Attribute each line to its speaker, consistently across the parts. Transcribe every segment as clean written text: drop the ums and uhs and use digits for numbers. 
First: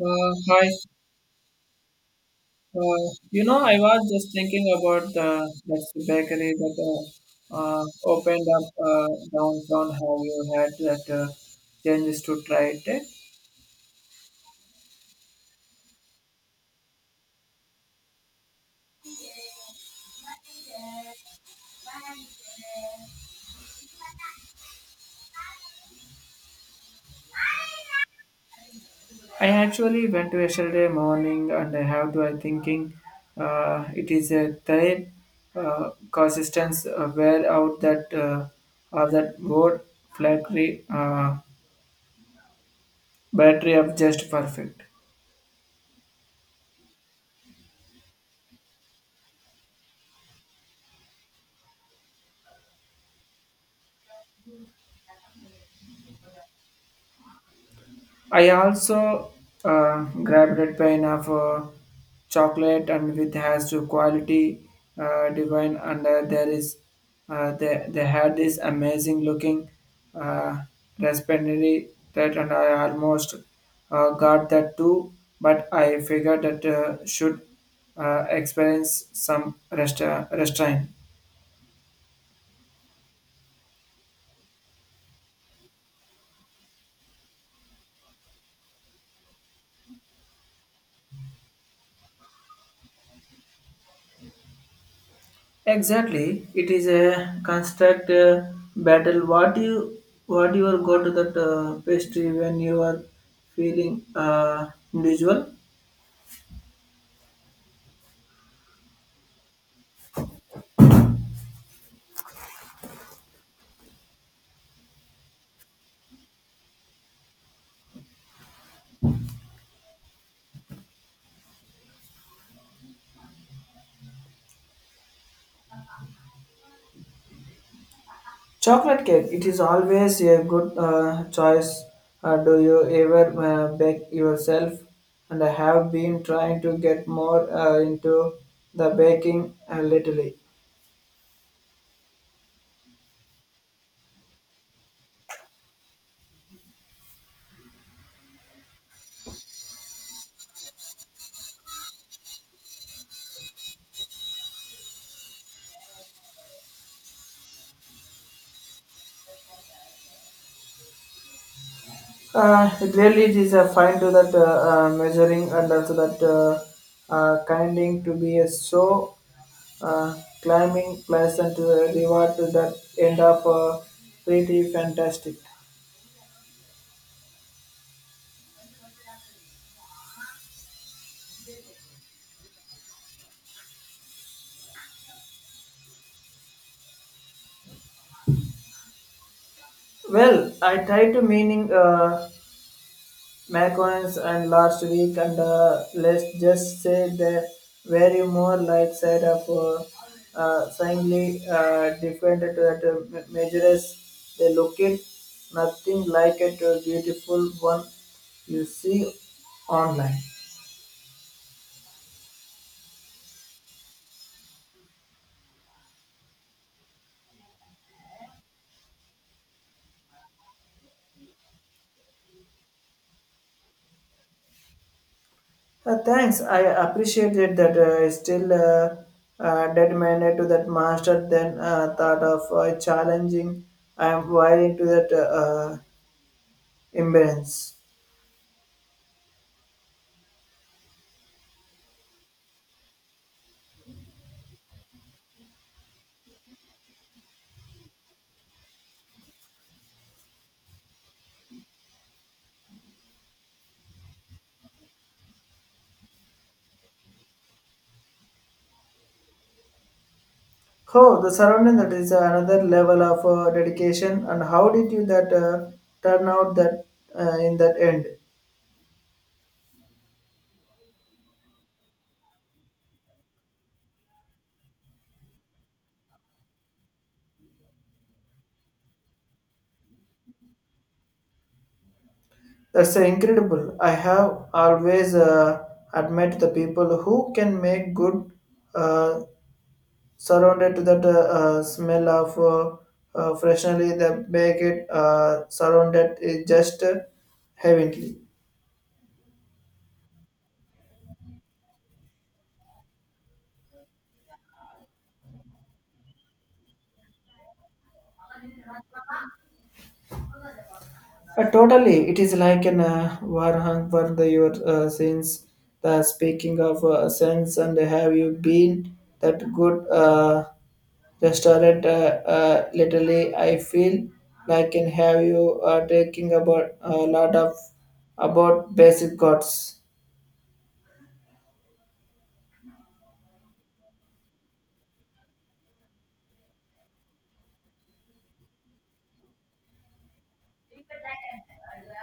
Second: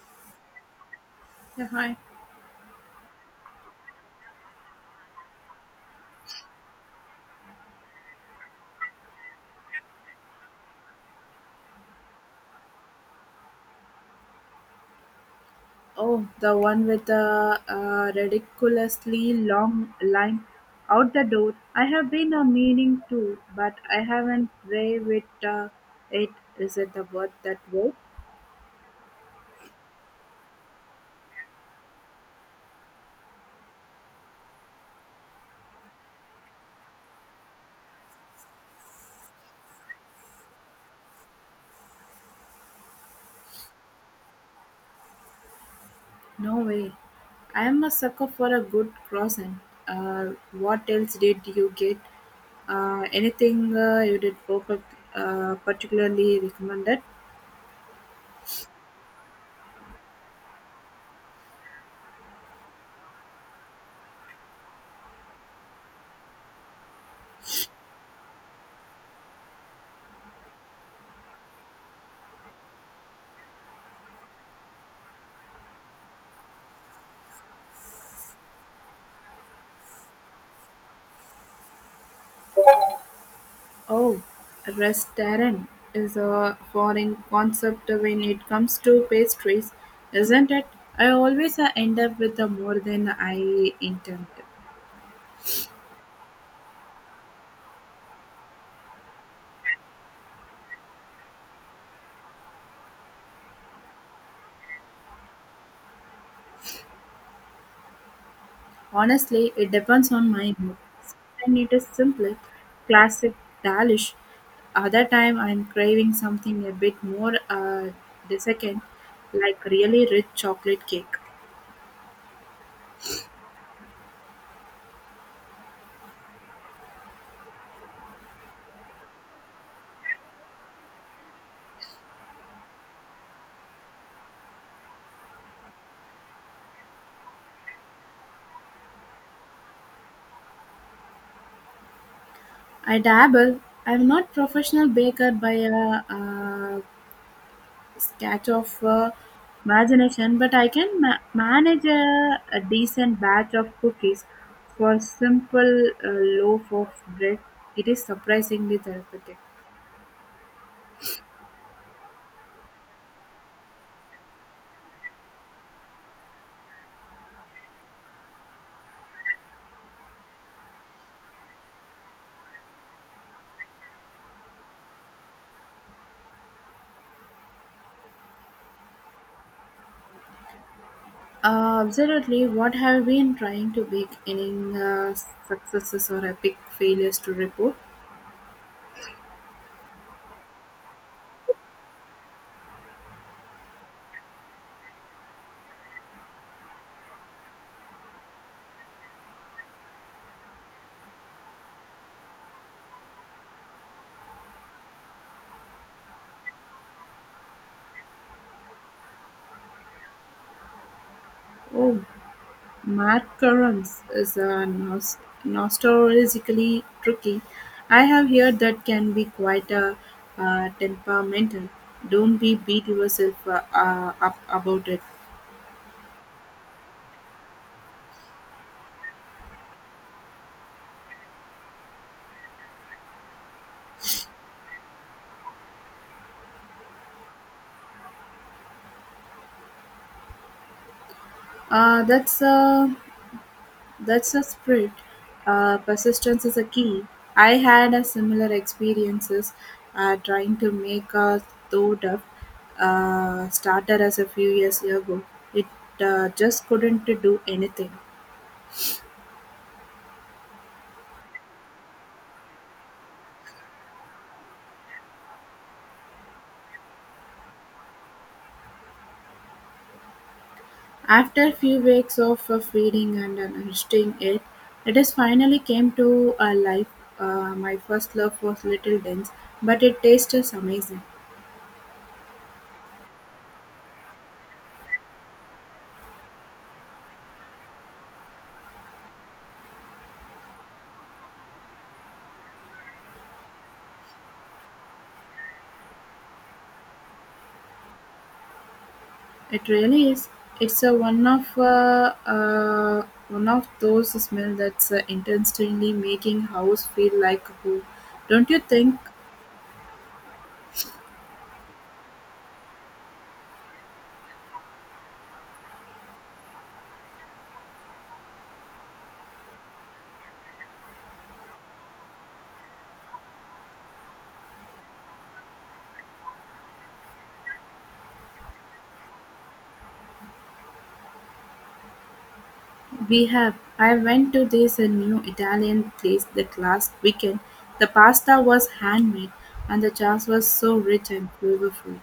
Speaker 1: Hi.
Speaker 2: Yeah, hi.
Speaker 1: Uh, I was just thinking about the that's the bakery that opened up downtown. How you had that changes to try it? Eh?
Speaker 2: Oh, the one with the ridiculously long line out the door. I have been a meaning to, but I haven't brave it. It is it the word that word?
Speaker 1: I actually went to yesterday morning, and I have to. I thinking it is a type consistence wear out that of that wood flattery battery of just perfect.
Speaker 2: No way. I am a sucker for a good crossing. Uh, what else did you get? Anything you did perfect, particularly recommended?
Speaker 1: I also grabbed a pint of chocolate and with has to quality divine and there is they had this amazing looking uh, raspberry that and I almost got that too but I figured that should experience some restraint.
Speaker 2: Oh, restaurant is a foreign concept when it comes to pastries, isn't it? I always end up with more than I intended.
Speaker 1: Exactly, it is a constant battle. What you are go to that pastry when you are feeling individual?
Speaker 2: Honestly, it depends on my mood. Sometimes it is simply classic delish. Other time I'm craving something a bit more desiccant, like really rich chocolate cake.
Speaker 1: Chocolate cake. It is always a good choice. Do you ever bake yourself? And I have been trying to get more into the baking lately.
Speaker 2: I dabble. I'm not professional baker by a, sketch of imagination, but I can manage a decent batch of cookies for simple loaf of bread. It is surprisingly therapeutic.
Speaker 1: It really is a fine to that measuring and also that kinding to be a so uh, climbing pleasant reward to that end of pretty fantastic.
Speaker 2: Absolutely. What have you been trying to bake? Any uh, successes or epic failures to report?
Speaker 1: Well, I tried to meaning macarons and last week and let's just say they very more light side of slightly different to that measures they look it nothing like it beautiful one you see online.
Speaker 2: Oh, Mark Curran's is a notoriously tricky. I have heard that can be quite a temperamental. Don't be beat yourself up about it.
Speaker 1: Thanks. I appreciated that. Still determined to that master. Then thought of challenging. I am wiring to that imbalance.
Speaker 2: Uh, that's a that's a spirit. Persistence is a key. I had a similar experiences trying to make a thought of starter as a few years ago. It just couldn't do anything.
Speaker 1: Oh, the surrounding that is another level of dedication. And how did you that turn out that in that end?
Speaker 2: After few weeks of feeding and understanding it, it is finally came to a life. My first love was little dense, but it tastes is amazing.
Speaker 1: That's incredible. I have always admired the people who can make good uh, surrounded to that smell of freshly the baked surrounded is just heavenly.
Speaker 2: It really is. It's a one of one of those smells that's intentionally making house feel like home. Don't you think?
Speaker 1: Totally, it is like an war hung for the your sins. The speaking of sins and have you been that good restaurant? Literally, I feel like and have you taking about a lot of about basic gods.
Speaker 2: We have. I went to this new Italian place that last weekend. The pasta was handmade, and the sauce was so rich and flavorful.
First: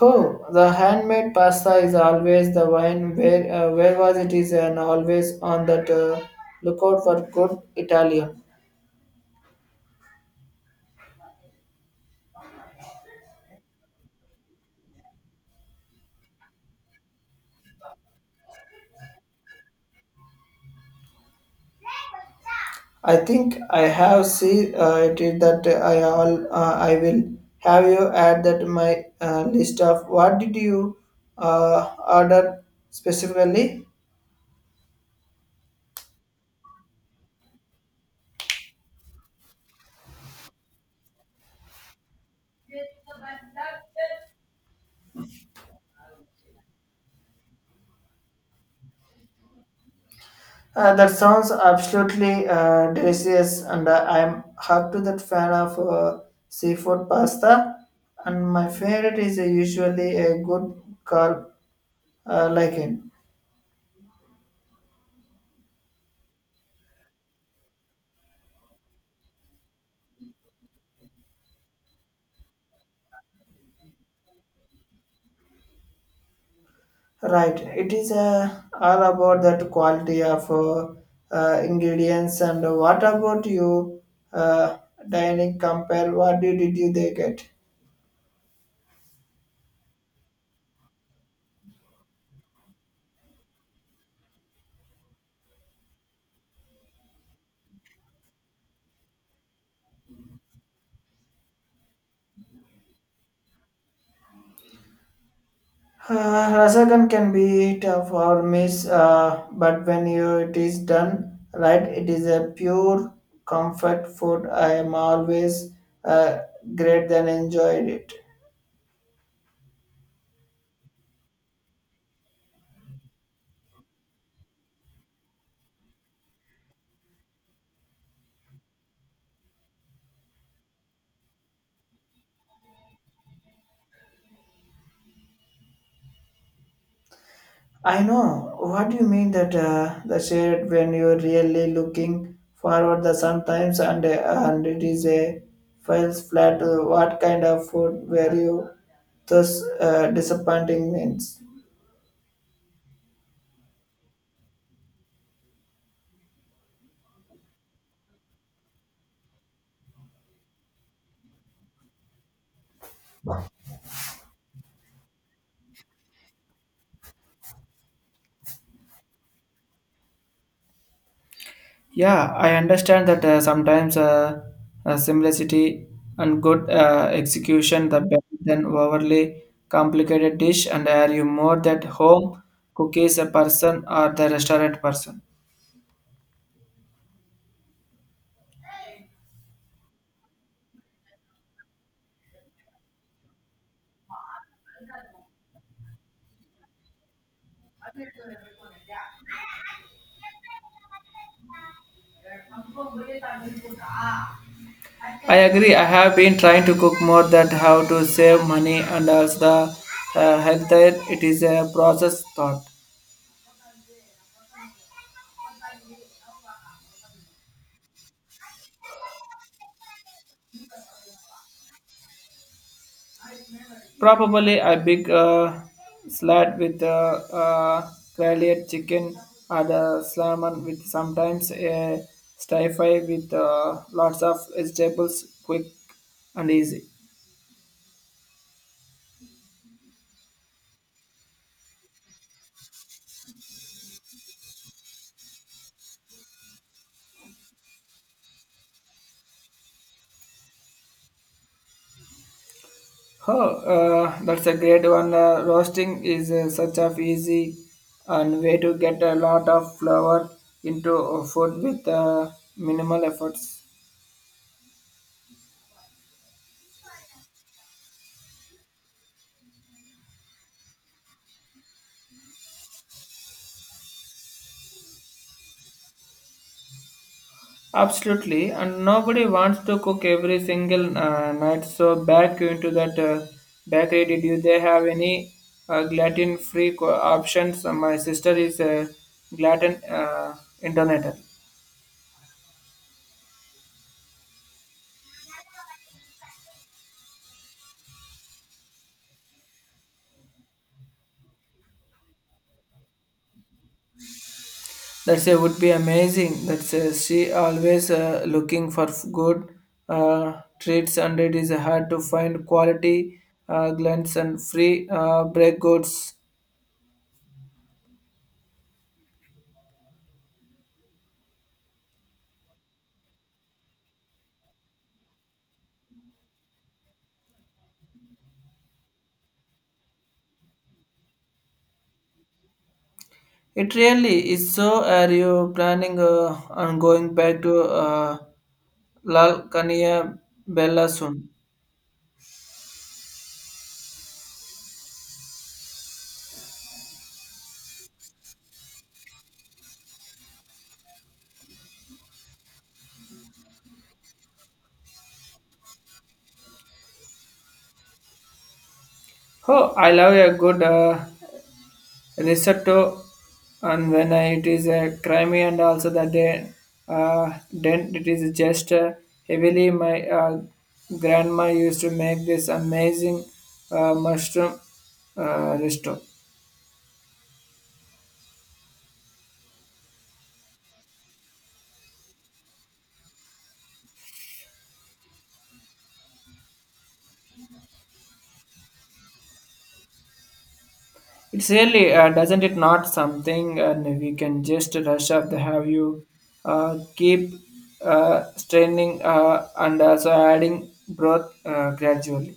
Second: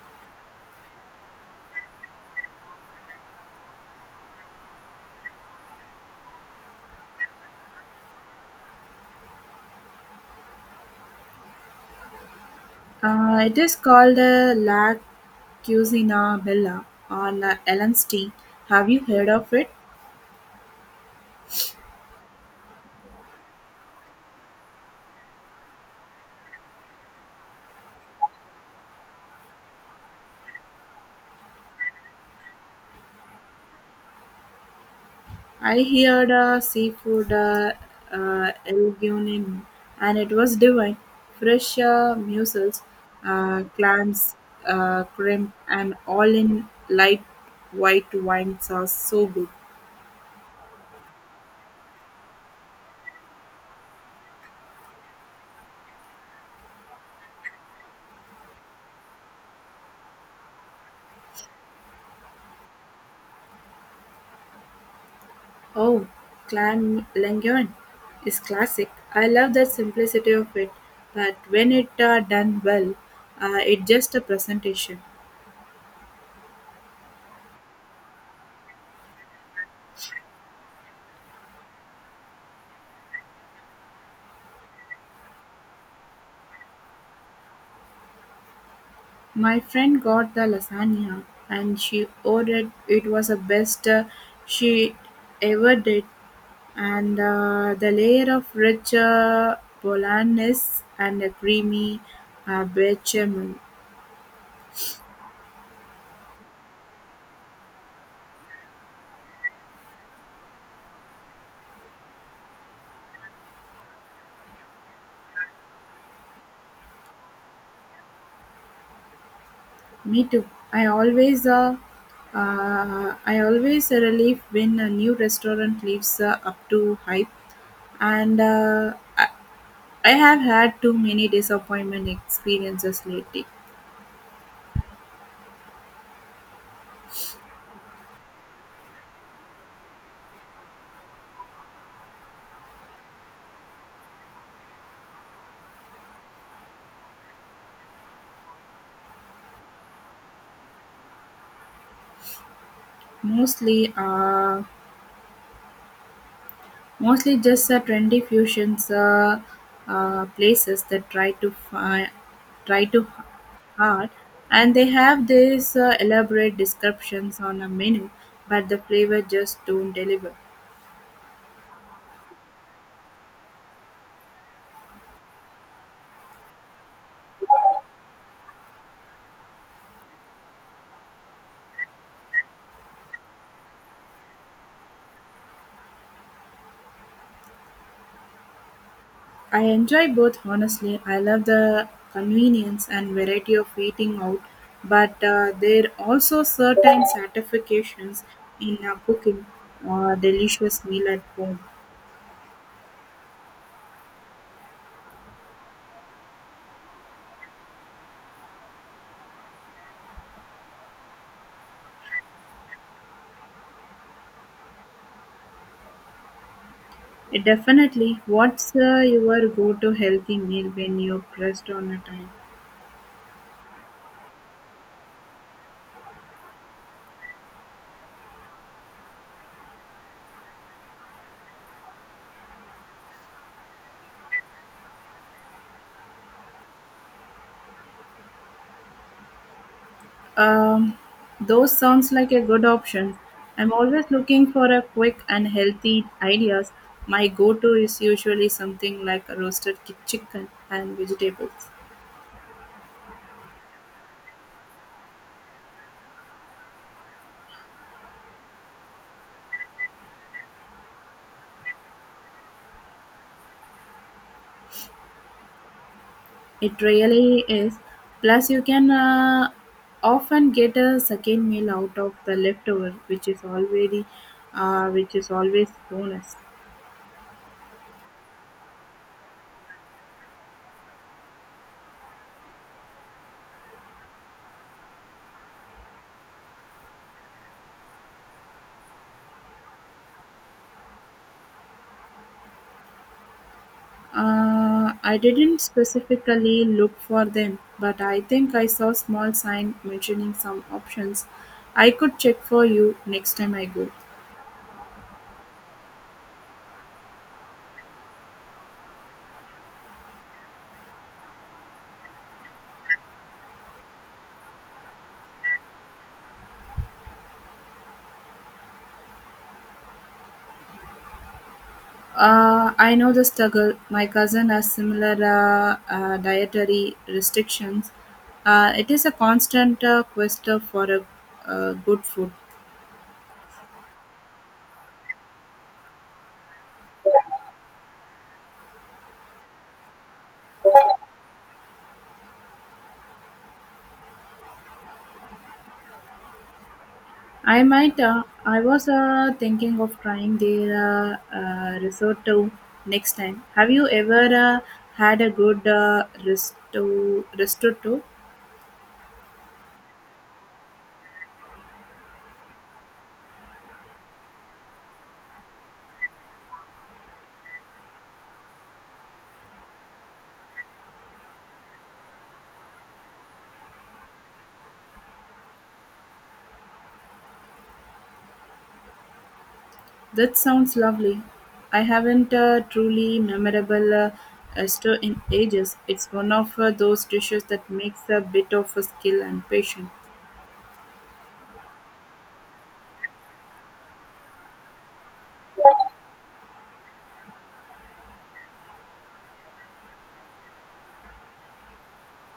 Speaker 1: Oh, the handmade pasta is always the wine where was it is and always on that lookout for good Italian.
Speaker 2: It is called La Cucina Bella or La Ellen's Tea. Have you heard of it?
Speaker 1: I think I have seen it is that I all I will have you add that my list of what did you order specifically?
Speaker 2: I heard seafood El and it was divine. Fresh mussels, clams, shrimp, and all in light white wine sauce. So good.
Speaker 1: That sounds absolutely delicious, and I'm hard to that fan of seafood pasta. And my favorite is usually a good carb like it.
Speaker 2: Oh, Clanlangan is classic. I love the simplicity of it, but when it done well, it just a presentation.
Speaker 1: Right, it is all about that quality of ingredients. And what about you, uh, dining compare? What did you they get?
Speaker 2: My friend got the lasagna, and she ordered it was the best she ever did, and the layer of rich bolognese and a creamy bechamel.
Speaker 1: Rasagan can be tough or miss, but when you, it is done right, it is a pure comfort food. I am always uh, great than enjoyed it.
Speaker 2: Me too. I always uh, I always a relief when a new restaurant lives up to hype, and I have had too many disappointment experiences lately.
Speaker 1: I know what you mean that the shade when you're really looking forward the sometimes and it is a falls flat. What kind of food were you thus disappointing means?
Speaker 2: Mostly, uh, Mostly just trendy fusions places that try to hard, and they have these elaborate descriptions on a menu, but the flavor just don't deliver.
Speaker 1: Yeah, I understand that sometimes simplicity and good execution the better than overly complicated dish. And are you more that home cookies a person or the restaurant person?
Speaker 2: I enjoy both honestly. I love the convenience and variety of eating out, but there are also certain satisfactions in cooking a delicious meal at home.
Speaker 1: I agree. I have been trying to cook more that how to save money and also the health. It is a process thought.
Speaker 2: It definitely, what's your go-to healthy meal when you're pressed on a time?
Speaker 1: Probably a big salad with grilled chicken or the salmon with sometimes a stir fry with lots of vegetables, quick and easy.
Speaker 2: Um, those sounds like a good option. I'm always looking for a quick and healthy ideas. My go-to is usually something like a roasted chicken and vegetables.
Speaker 1: Oh, that's a great one. Roasting is such a easy and way to get a lot of flour into food with minimal efforts.
Speaker 2: It really is. Plus, you can often get a second meal out of the leftover, which is already, which is always bonus.
Speaker 1: Absolutely, and nobody wants to cook every single night. So back into that bakery, did you they have any gluten-free options? My sister is a gluten international.
Speaker 2: I didn't specifically look for them, but I think I saw small sign mentioning some options. I could check for you next time I go.
Speaker 1: That's would be amazing. That's she always looking for good treats, and it is hard to find quality gluten-free bread goods.
Speaker 2: I know the struggle. My cousin has similar dietary restrictions. It is a constant quest for a, good food.
Speaker 1: It really is. So, are you planning on going back to Lal Kania Bella soon?
Speaker 2: I might. I was thinking of trying their risotto next time. Have you ever had a good risotto? Risotto?
Speaker 1: Oh, I love a good risotto, and when it is creamy and also the day, then it is just heavily. My grandma used to make this amazing mushroom risotto.
Speaker 2: That sounds lovely. I haven't a truly memorable stir in ages. It's one of those dishes that makes a bit of a skill and patience.
Speaker 1: It's really, doesn't it not something and we can just rush up the have you keep uh, straining and also adding broth gradually.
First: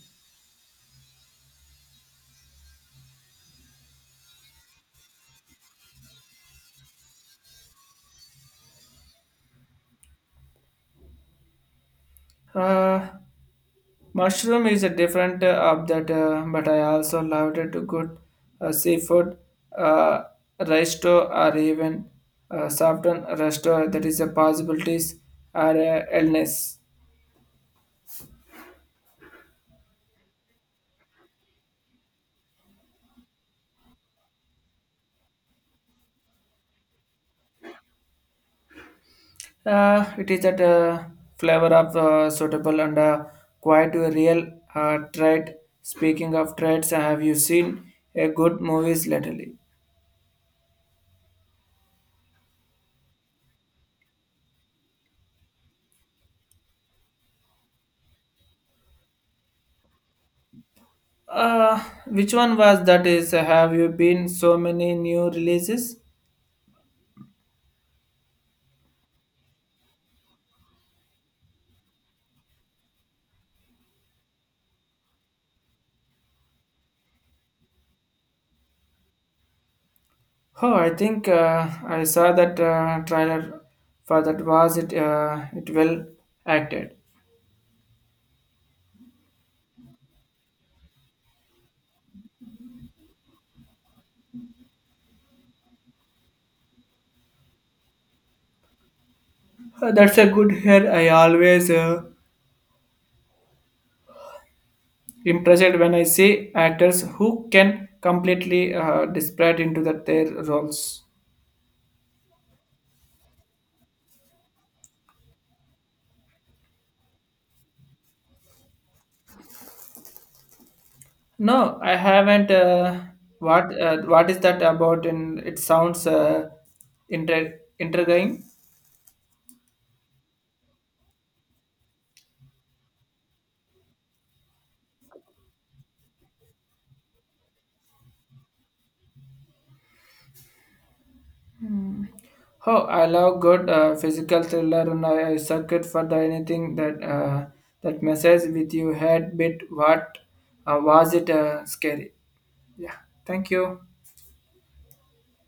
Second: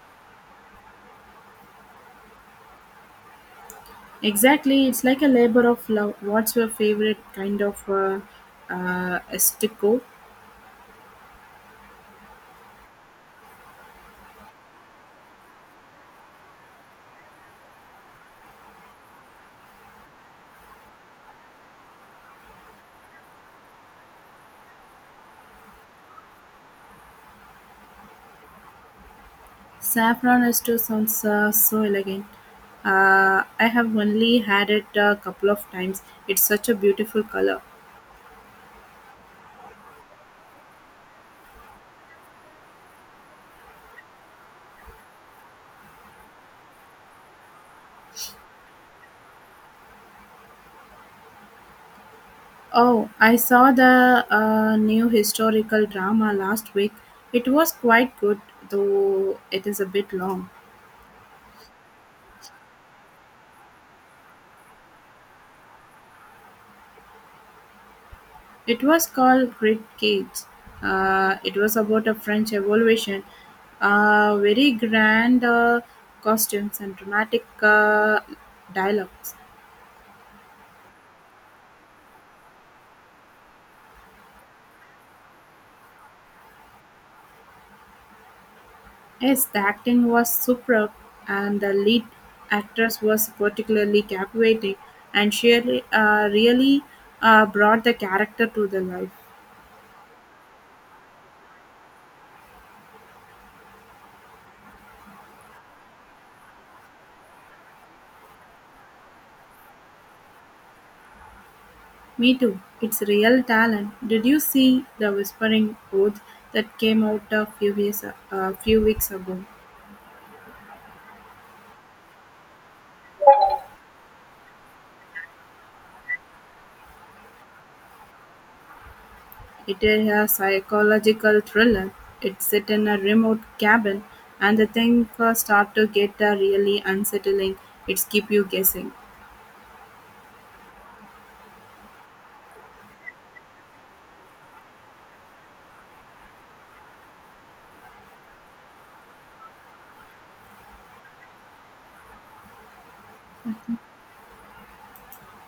Speaker 2: Exactly, it's like a labor of love. What's your favorite kind of estico?
Speaker 1: Uh, Mushroom is a different of that, but I also loved it to good seafood uh, resto or even softened resto that is a possibilities or illness.
Speaker 2: Saffron ester sounds so elegant. I have only had it a couple of times. It's such a beautiful color.
Speaker 1: It is that flavor of suitable and quite a real trait. Speaking of traits, have you seen a good movies lately?
Speaker 2: Oh, I saw the new historical drama last week. It was quite good, though it is a bit long.
Speaker 1: Uh, which one was that is have you been so many new releases?
Speaker 2: It was called Great Gates. It was about a French Revolution. Very grand costumes and dramatic dialogues.
Speaker 1: Oh, I think I saw that trailer for that was it it well acted.
Speaker 2: Yes, the acting was superb, and the lead actress was particularly captivating, and she really brought the character to the life.
Speaker 1: That's a good hair. I always impressed when I see actors who can completely desperate into that their roles.
Speaker 2: Me too. It's real talent. Did you see the Whispering Oath that came out a few weeks ago?
Speaker 1: No, I haven't. What is that about? And it sounds intriguing.
Speaker 2: It is a psychological thriller. It's set in a remote cabin, and the thing first start to get a really unsettling. It's keep you guessing.
Speaker 1: Oh, I love good physical thriller, and I circuit for the anything that that messes with you head bit. What was it? Scary. Yeah. Thank you.